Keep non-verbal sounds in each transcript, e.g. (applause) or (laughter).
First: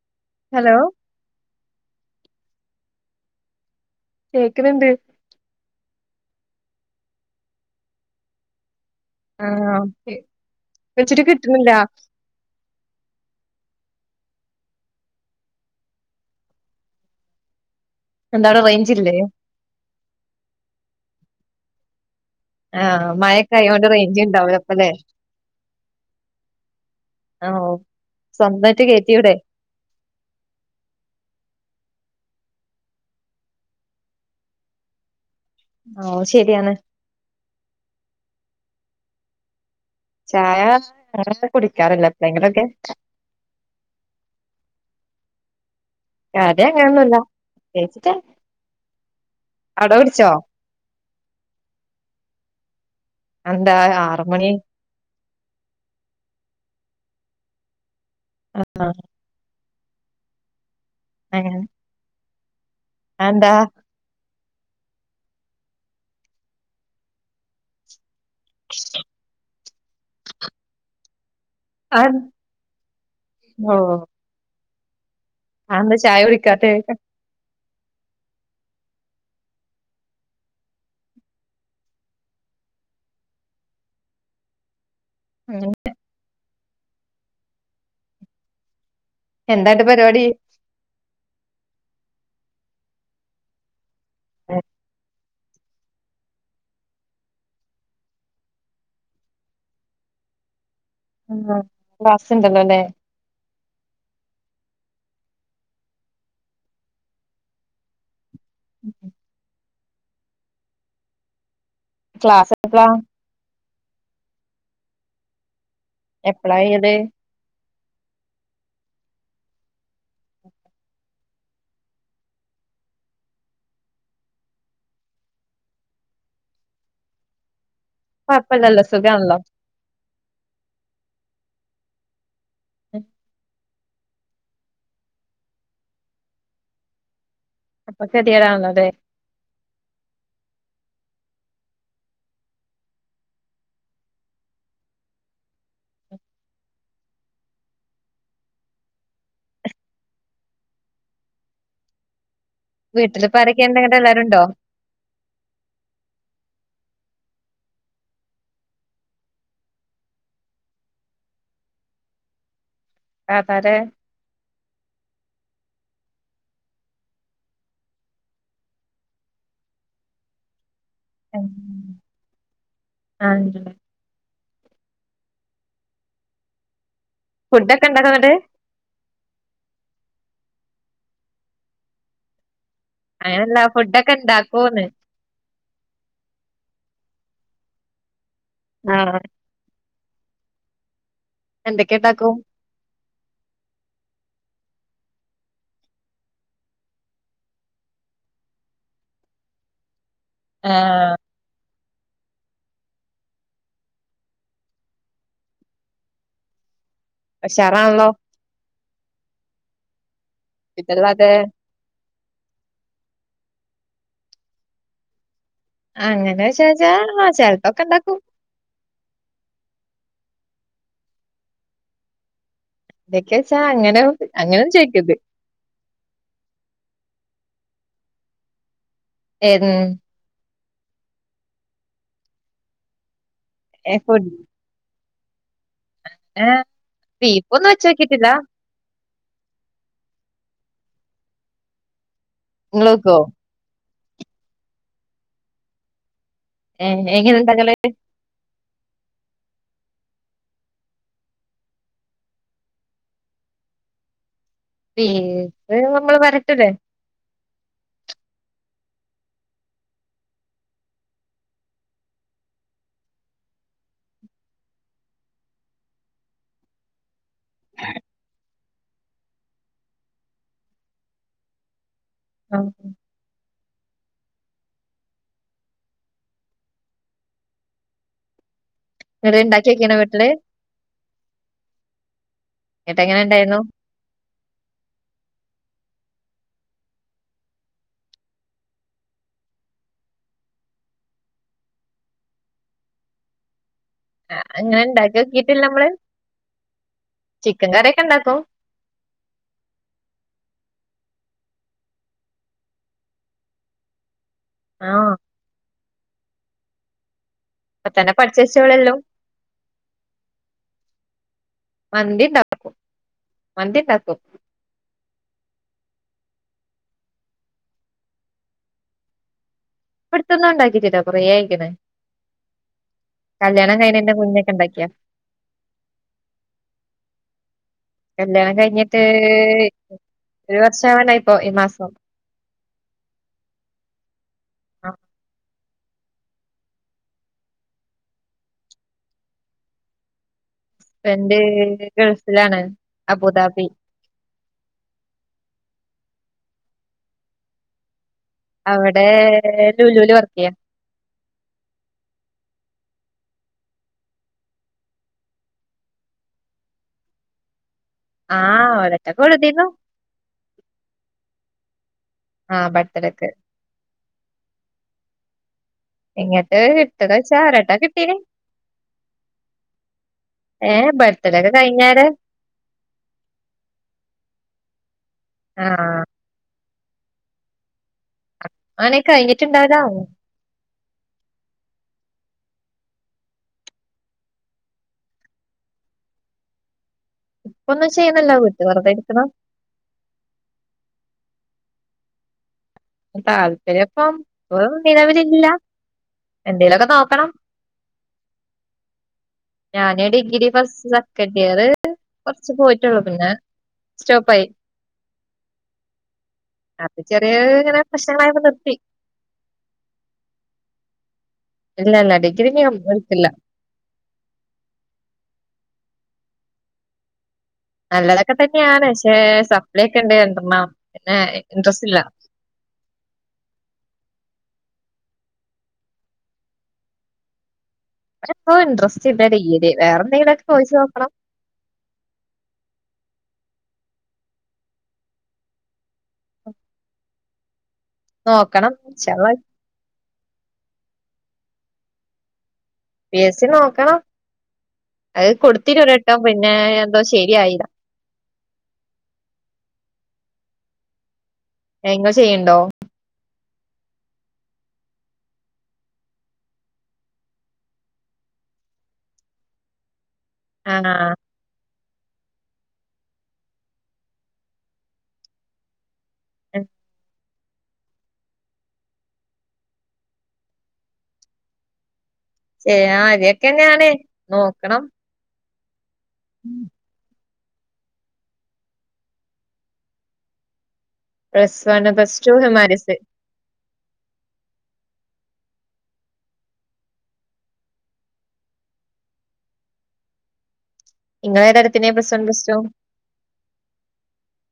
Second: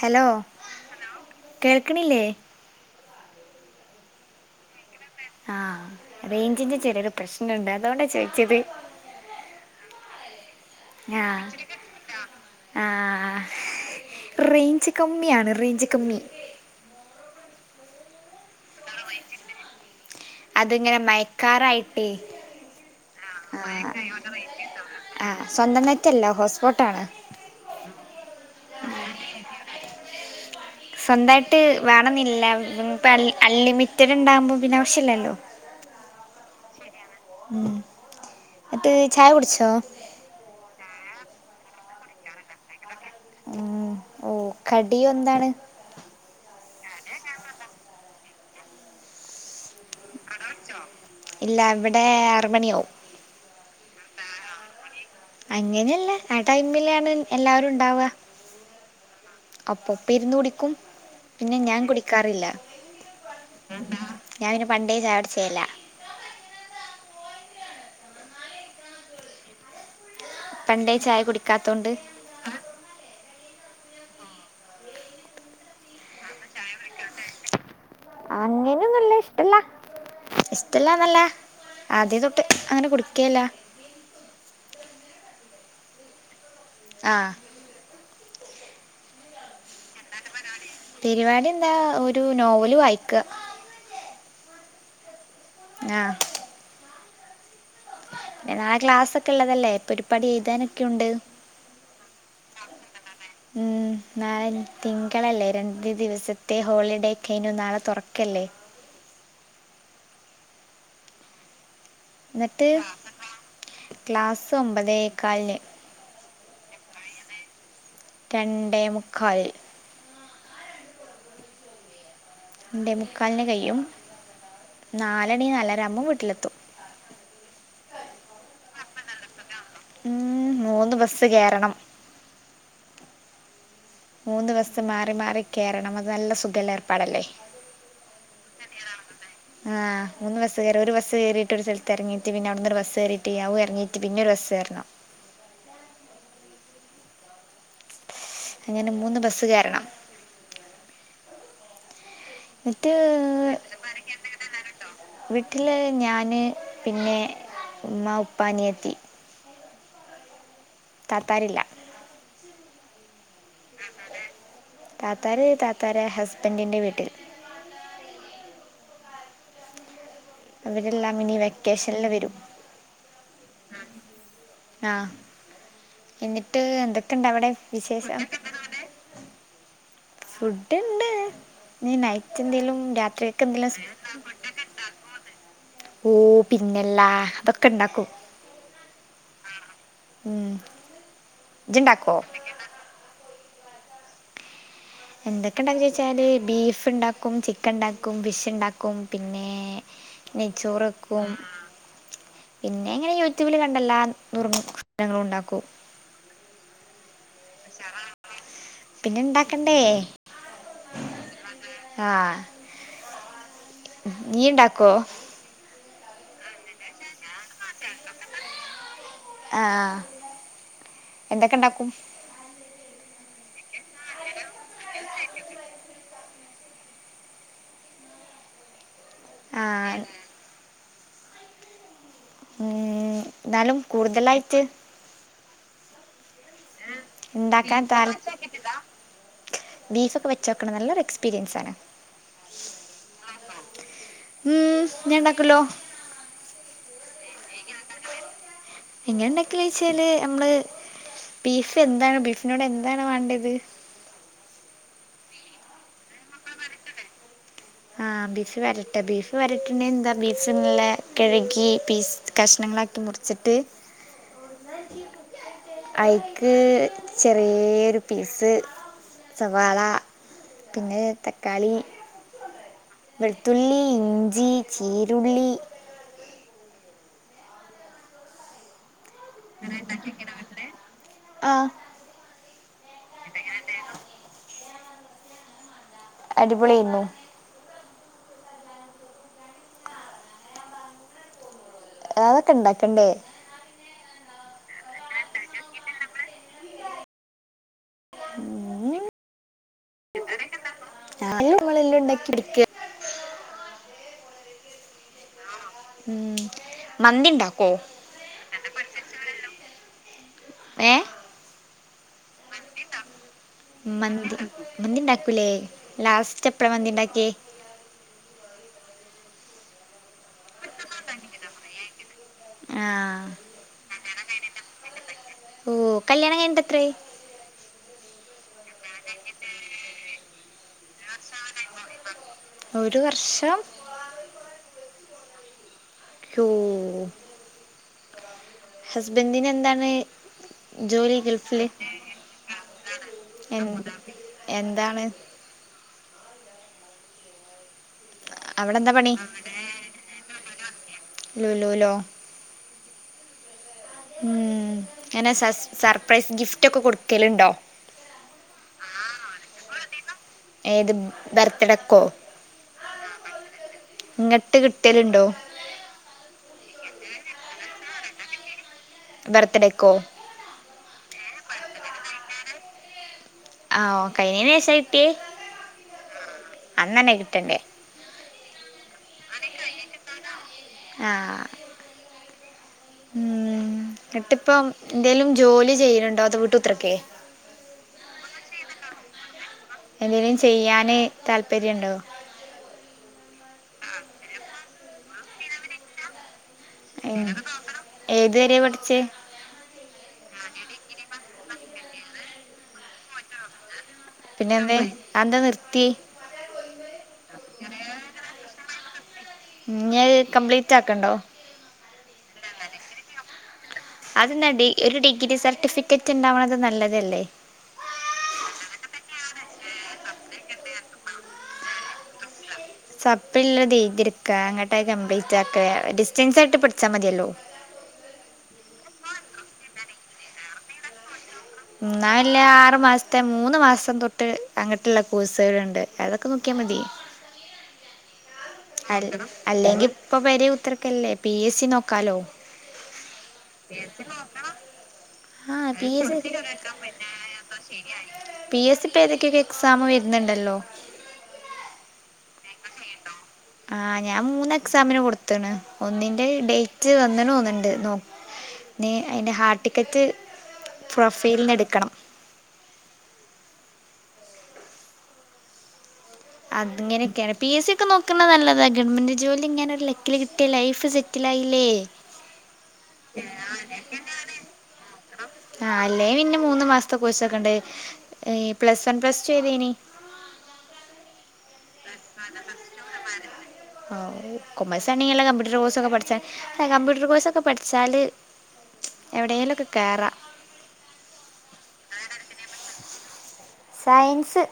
Hello hello കേൾക്കണില്ലേ കേൾക്കുന്നിണ്ട് ആഹ റേഞ്ചിന്റെ ചെറിയൊരു പ്രശ്നമുണ്ട് അതുകൊണ്ടാ ചോദിച്ചത് ആഹ ഒക്കെ ആഹ ആ റേഞ്ച് കമ്മിയാണ് റേഞ്ച് കമ്മി എന്താ ടാ റേഞ്ച് ഇല്ലേ അതിങ്ങനെ മഴക്കാറായിട്ടേ ആഹ് മഴൊക്കെ ആയോണ്ട് റേഞ്ച് ഉണ്ടാവൂല ഇപ്പല്ലേ? ആഹ് സ്വന്തം നെറ്റ്ല്ല ഹോട്ട്സ്പോട്ട് ആണ് ഓ സ്വന്തയിട്ട് കയറ്റിടെ സ്വന്തായിട്ട് വേണമെന്നില്ല ഇപ്പോൾ അൺലിമിറ്റഡ് ഉണ്ടാകുമ്പോ പിന്നെ ആവശ്യമില്ലല്ലോ ഓ ശരിയാണ് ഉം എന്നിട്ട് ചായ കുടിച്ചോ ചായ ഞാൻ കുടിക്കാറില്ല എപ്പോഴെങ്കിലും ഒക്കെ ഉം ഓ കടി എന്താണ് കടി അങ്ങനെന്നുല്ല ചേച്ചിട്ടേ അവിടെ കുടിച്ചോ ഇല്ല ഇവിടെ ആറ് മണിയാവും അത് എന്താ ആറ് മണി അങ്ങനെയല്ല ആ ടൈമിലാണ് എല്ലാവരും ഉണ്ടാവുക ആഹ് അപ്പപ്പോ ഇരുന്ന് കുടിക്കും പിന്നെ ഞാൻ കുടിക്കാറില്ല ആതെഎന്താ ഞാൻ പിന്നെ പണ്ടേ ചായ കുടിച്ചില്ല (inaudible) പണ്ടേ ചായ കുടിക്കി ആഹ് ഓ ആന്താ ചായ കുടിക്കാത്തെ അങ്ങനെയൊന്നും ഇല്ല ഇഷ്ടല്ലന്നല്ല ആദ്യതൊട്ട് അങ്ങനെ കുടിക്കില്ല (inaudible) ആഹ് എന്താ ഇൻ്റെ പരിപാടി പരിപാടി എന്താ ഒരു നോവല് വായിക്കാ (inaudible) ആഹ് പിന്നെ നാളെ ക്ലാസ്ഒക്കെ ഉള്ളതല്ലേ ഇപ്പൊൾ ഒരുപാട് എഴുതനൊക്കെ ഉണ്ട് ക്ലാസ്സ്ണ്ടല്ലോല്ലേ ഉം നാളെ തിങ്കളല്ലേ രണ്ട് ദിവസത്തെ ഹോളിഡേ ഒക്കെ കഴിഞ്ഞ് നാളെ തുറക്കല്ലേ (inaudible) ക്ലാസ് എന്നിട്ട് എപ്പളാ? ക്ലാസ്സ് ഒമ്പതേകാലിന് എപ്പോൾ ചെയ്ത് രണ്ടേമുക്കാൽ രണ്ടേമുക്കാലിന് കഴിയും നാല്ണി നാല് അര ആകുമ്പോൾ വീട്ടിലെത്തും കുഴപ്പമില്ലല്ലോ സുഖാണല്ലോ ഉം മൂന്ന് ബസ്സ് കേറണം (inaudible) മൂന്ന് ബസ്സ് മാറി മാറി കയറണം അത് നല്ല സുഖലേ ഏർപ്പാടല്ലേ അപ്പൊ ശരിടാവുന്ന അതെ ആ മൂന്ന് ബസ് കേറാ ഒര് ബസ് കേറീട്ട് ഒരു സ്ഥലത്ത് ഇറങ്ങീട്ട് പിന്നെ അവിടുന്നൊര് ബസ് കേറീട്ട് അവും എറങ്ങീട്ട് പിന്നൊരു ബസേറണം അങ്ങനെ മൂന്ന് ബസ്സ് കേറണം എന്നിട്ട് വീട്ടില് ഇപ്പാരെക്കെണ്ട് ഇങ്ങട്ട് എല്ലാരുണ്ടോ വീട്ടില് ഞാന് പിന്നെ ഉമ്മ ഉപ്പ അനിയത്തി തത്താരില്ല താത്താരെ താത്താര് താത്താരേ ഹസ്ബന്റിന്റെ വീട്ടിൽ അവരെല്ലാം ഇനി വെക്കേഷൻല് വരും (unintelligible) ആഹ് എന്നിട്ട് എന്തേക്കെണ്ട് അവിടെ ഫുഡൊക്കെ ഇണ്ടാക്കോ വിശേഷം ഇന്നട്ട് ഫുഡ്ണ്ട് ഇനി നൈറ്റ് എന്തേലും രാ അങ്ങനല്ല കേക്ക്ന്നില്ല സൗ ഫുഡൊക്കെ ഇണ്ടാക്കോന്ന് ഓ പിന്നെല്ലാ അതൊക്കെ ഇണ്ടാക്കൂ. ആഹ് ഉം എന്തൊക്കെ ഇജ്ണ്ടാക്കോ ഉണ്ടാക്കും എന്തൊക്കെ ഉണ്ടാക്ക ചോയിച്ചാല് ബീഫ് ഉണ്ടാക്കും ചിക്കൻ ഉണ്ടാക്കും ഫിഷ്ണ്ടാക്കും പിന്നെ ആഹ് നെയ്ച്ചോറക്കും പിന്നെ ഇങ്ങനെ യൂട്യൂബിൽ കണ്ട എല്ലാം നുറുങ്ങ് ശ് നങ്ങളും ഉണ്ടാക്കും ഉഷാറാണല്ലോ പിന്നെ ഇണ്ടാക്കണ്ടേ. (unintelligible) ആ ഇയ്യ് ണ്ടാക്കോ? അങ്ങനെ ചോയിച്ചാ ആ ചെലപ്പോക്കെ ഇണ്ടാക്കും ആഹ് എന്തൊക്കെ ണ്ടാക്കും. എന്തൊക്കെ വെച്ചാ അങ്ങനെ അങ്ങനെന്നും ചോയിക്കരുത് ആ ഏത് ഉം എന്നാലും ഏഹ് ഫുഡ് കൂടുതലായിട്ട് ഏ ബീഫൊന്നും ഉണ്ടാക്കാൻ താൽ വചോക്കിട്ട്ല്ല. ബീഫൊക്കെ വെചോക്കണം നല്ലൊരു എക്സ്പീരിയൻസാണ്. നിങ്ങള് വെക്കോ ഉം ഞാൻ ഉണ്ടാക്കുല്ലോ ഏ് എങ്ങനെ ഉണ്ടകലേ എങ്ങനെ ഉണ്ടാക്കെ ചോയിച്ചാല് നമ്മള് ബീഫ് എന്താണ് ബീഫിനോട് എന്താണ് വേണ്ടത് ബീഫ് നമ്മള് വരട്ടല്ലേ ആ ബീഫ് വരട്ടെ ബീഫ് വരട്ടേണ്ട എന്താ ബീഫ നുള്ള കഴുകി പീസ് കഷ്ണങ്ങളാക്കി മുറി ചിട്ട് ആയിക്ക് ചെറിയൊരു പീസ് സവാള പിന്നെ തക്കാളി. ആ വെളുത്തുള്ളി ഇഞ്ചി ചീരുള്ളി എന്തേലും ഇണ്ടാക്കിയിക്കണോ വീട്ടില് ആഹ് എന്നിട്ട എങ്ങനെ ഉണ്ടായിരുന്നു അടിപൊളിയര്ന്നു അതൊക്കെ ഉണ്ടാക്കണ്ടേ ആ അങ്ങനെ ഇണ്ടാക്കി നോക്കീട്ടില്ല നമ്മള് ചിക്കൻ കറിക്കെ ഇണ്ടാക്കും ഞ നമ്മളെല്ലാം ഉണ്ടാക്കി വയ്ക്ക ആഹ് ഉം മന്തിണ്ടാക്കോ ഇപ്പ തന്നെ പഠിച്ചേചോളളല്ലോ ഏ മന്തി ഇണ്ടാക്കും മന്തി ഉണ്ടാക്കൂല്ലേ ലാസ്റ്റ് എപ്പഴ മന്തി ഇണ്ടാക്കിയെ ഇപ്പാടുത്തൊന്നും ഉണ്ടാക്കിട്ടില്ല കുറേ ആയിരിക്കുണു ആഹ് കല്യാണം കഴിഞ്ഞിട്ടു (unintelligible) ണ്ടാക്കിയാ ഓ കല്യാണം കഴിഞ്ഞിട്ട് എത്രയായി കല്യാണം കഴിഞ്ഞിട്ട് ഒരു വർഷാവാറായി ഈ മാസം ഒരു വർഷം ആഹ് (unintelligible) ഹസ്ബെന്റിനു എന്താണ് ജോലി ഹസ്ബൻഡ് ഗൾഫില് ഗൾഫിലാണ് അബുദാബി എന്താണ് എന്താ അവിടെ പണി ലുലൂല് വർക്ക് ചെയ്യാണ് ലൂലൂ ലോ മ് അങ്ങനെ സസ് സർപ്രൈസ് ഗിഫ്റ്റ് ഒക്കെ കൊടുക്കലുണ്ടോ ആഹ് ഒരെണ്ണം കൊടുത്തിരുന്നു ഏത് ബർത്തെടെക്കോ ആഹ് ബർത്ഡേയ്ക് ഇങ്ങട്ട് കിട്ടിയലുണ്ടോ ഇങ്ങട്ട് കിട്ടിയൊന്ന് ചോയിച്ച രണ്ടെണ്ണം കിട്ടിയിന് ബർത്ത്ഡേക്കോ ഏഹ് ബർത്ത്ഡേ ഒക്കെ കഴിഞ്ഞാര് ആഹ് ഒ കഴിഞ്ഞെന് ശേഷ കിട്ടിയേ ആഹ് അന്നന്നെ കിട്ടണ്ടേ ആണെ കഴിഞ്ഞിട്ടുണ്ടതാവു ആഹ് എന്നിട്ട് ഇപ്പം എന്തേലും ജോലി ചെയ്യലുണ്ടോത് വീട്ടുത്രോക്കെ ഇപ്പൊന്നും ചെയ്യുന്നില്ല വീട്ട് വെറുതെ ഇരിക്കുന്നു എന്തേലും ചെയ്യാന് താല്പര്യണ്ടോ താല്പര്യം ഇപ്പം നിലവിലില്ല എന്തേലൊക്കെ നോക്കണം ഏതു വരെയാ പഠിച്ചേ ഞാന് ഡിഗ്രി ഫസ്റ്റ് സെക്കൻഡ് ഇയർ കുറച്ച് പോയിട്ടുള്ളു പിന്നെ സ്റ്റോപ്പായി പിന്നെ എന്താ അത് എന്താ നിർത്തിയെ അത് ചെറിയ ഇങ്ങനെ പ്രശ്നങ്ങളായിപ്പാ നിർത്തി ഇനി അത് കംപ്ലീറ്റ് ആക്കണ്ടോ ഇല്ലില്ല ഡിഗ്രി ഞാൻ പോയിട്ടില്ല അത് എന്താ ഒരു ഡിഗ്രി സർട്ടിഫിക്കറ്റ് ഉണ്ടാവണത് നല്ലതല്ലേ നല്ലതൊക്കെ തന്നെയാണ് പക്ഷെ സപ്ലൈ ഒക്കെ ഉണ്ട് രണ്ടെണ്ണം പിന്നെ ഇൻട്രസ്റ്റ് ഇല്ല സപ്ലിള്ളത് എഴുതിയെടുക്ക അങ്ങട്ട് കംപ്ലീറ്റാക്ക്‌ ഡിസ്റ്റൻസ് ആയിട്ട് പഠിച്ചാൽ മതിയല്ലോ ക്ഷെപ്പോ ഇൻട്രസ്റ്റ് ഇല്ലന്റെ രീതിൽ വേറെന്തെങ്കിലോക്കെ കോഴ്സ് നോക്കണം. ന്നാ വെല്ലോ ആറു മാസത്തെ മൂന്ന് മാസം തൊട്ട് അങ്ങോട്ടുള്ള കോഴസുകൾ ഉണ്ട് അതൊക്കെ നോക്കിയാൽ മതി നോക്കണം അല ഇൻഷാ അള്ളാ അല്ലെങ്കി ഇപ്പൊ പെരികുത്തർക്കല്ലേ പി എസ് സി നോക്കാലോ? പി എസ് സി നോക്കണം അത് ആഹ് കൊടുത്തിനു പി എസ് ഒരുവട്ടം പിന്നെ എന്തോ ശരിയായില്ല പി എസ് സി ഇപ്പ ഏതൊക്കെയൊക്കെ എക്സാം വരുന്നുണ്ടല്ലോ നിങ്ങൾ ചെയ്യണ്ടോ ആഹ് ഞാൻ മൂന്ന് എക്സാമിന് കൊടുത്തണ് ഒന്നിന്റെ ഡേറ്റ് വന്നണ് തോന്നിണ്ട് നോ ന് അയിന് ഹാൾടിക്കറ്റ് ആഹ് പ്രൊഫൈലിന് എടുക്കണം അത് ഇങ്ങനെയൊക്കെ പി എസ് സി ഒക്കെ നോക്ന്ന് നല്ലത ഗവൺമെൻറ് ജോലിങ്ങനെ ഒരു ലക്കിൽ കിട്ടിയ ലൈഫ് സെറ്റിലായില്ലേ? എ ആ തേക്കെന്നെയാണ് നോക്കണം ആ അല്ലേ പിന്നെ മൂന്ന് മാസത്തെ കോഴ്സൊക്കെണ്ട് പ്ലസ് വൺ പ്ലസ് ടു ഏതേനി plus one, plus two, humanities ഓ കൊമേഴ്സ് ആണെങ്കി വല്ലകമ്പ്യൂട്ടർ കോഴ്സ ഒക്കെ പഠിച്ചാൻ കമ്പ്യൂട്ടർ കോഴ്സ് ഒക്കെ പഠിച്ചാല് എവിടെലൊക്കെ കേറാ നിങ്ങളേതടുത്തിനേ plus one plus two science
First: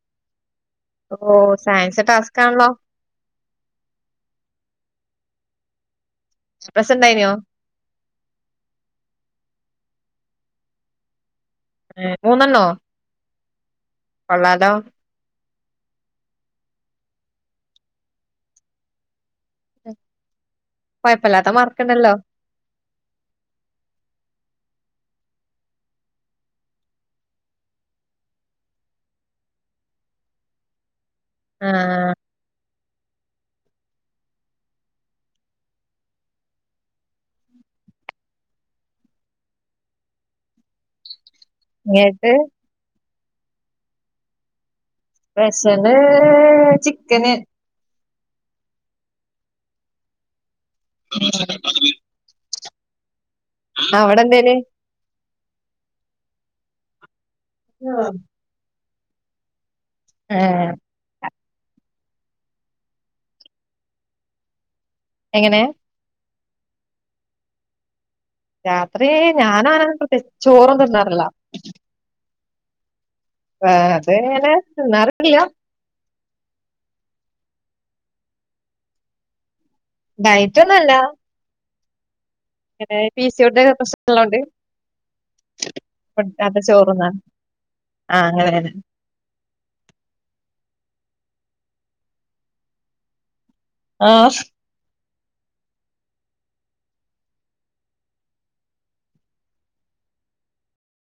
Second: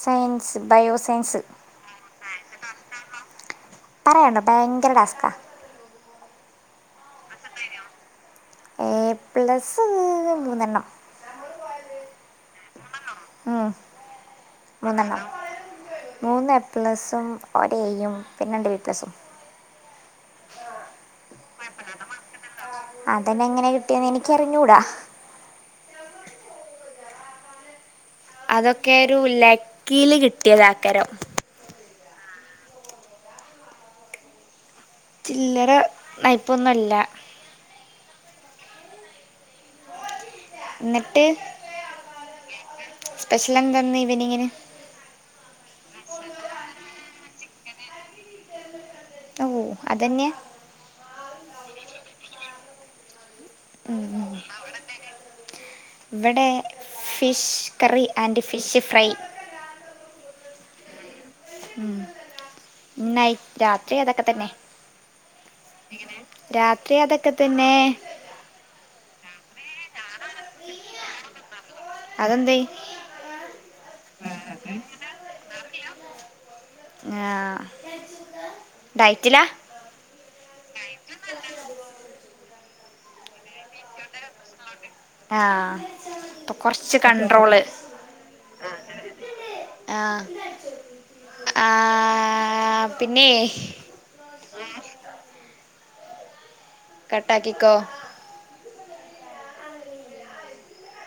science BIOS ഓ സയൻസ് ടാസ്ക് ആണല്ലോ? പറയണ്ട ഭയങ്കര ടാസ്കാ ബസ് ണ്ടായിനോ എ പ്ലസ് മൂന്ന് മൂന്നെണ്ണം ഏ മൂന്നെണ്ണോ? ഉം കൊള്ളാലോ മൂന്നെണ്ണം മൂന്ന് എ പ്ലസും, ഒരേയും, പിന്നെ ബി പ്ലസും. കൊയപ്പല്ലാത്ത മാർക്ക്ണ്ടല്ലോ അതന്നെ എങ്ങനെ കിട്ടിയേന്ന് എനിക്കറിഞ്ഞൂടാ അതൊക്കെ ഒരു ലക്കീല് കിട്ടിയതേക്കാരം ആഹആഹാ ചില്ലറ നയ്പ്പൊന്നൊല്ല ന്നട്ട് ങ്ങേ ട്ട് സ്പെഷ്യല്ന്ത ന്ന് ഇവനിങ്ങിന് സ്പെഷ്യല് ചിക്കന് (unintelligible) ഓ അതന്നെയ (unintelligible) ആ അവടെന്തേനി ഇവടെ fish curry and fish fry ഹേ ഉും നൈറ്റ- രാത്രി അതൊക്കെ തന്നെ എങ്ങനെ രാത്രി അതക്കെ തന്നെ രാത്രി ഞാനങ്ങനെ പ്രത്യച് ചോറൊന്നും തിന്നാറില്ല അതെന്തേ ആ അതങ്ങനേ തിന്നാതകില്ല ആ ഡയറ്റില ഡൈറ്റോന്നല്ല പി സി ഓ ടിന്റെ പ്രശ്നം ഉള്ളോണ്ട് ആ അപ്പ കൊർച്ച് ചോറുന്നാണ് കണ്ട്രോള് ആ അങ്ങനെ തന്നെ ആഹ ആ പിന്നെ ആഹ് കട്ടാക്കിക്കോ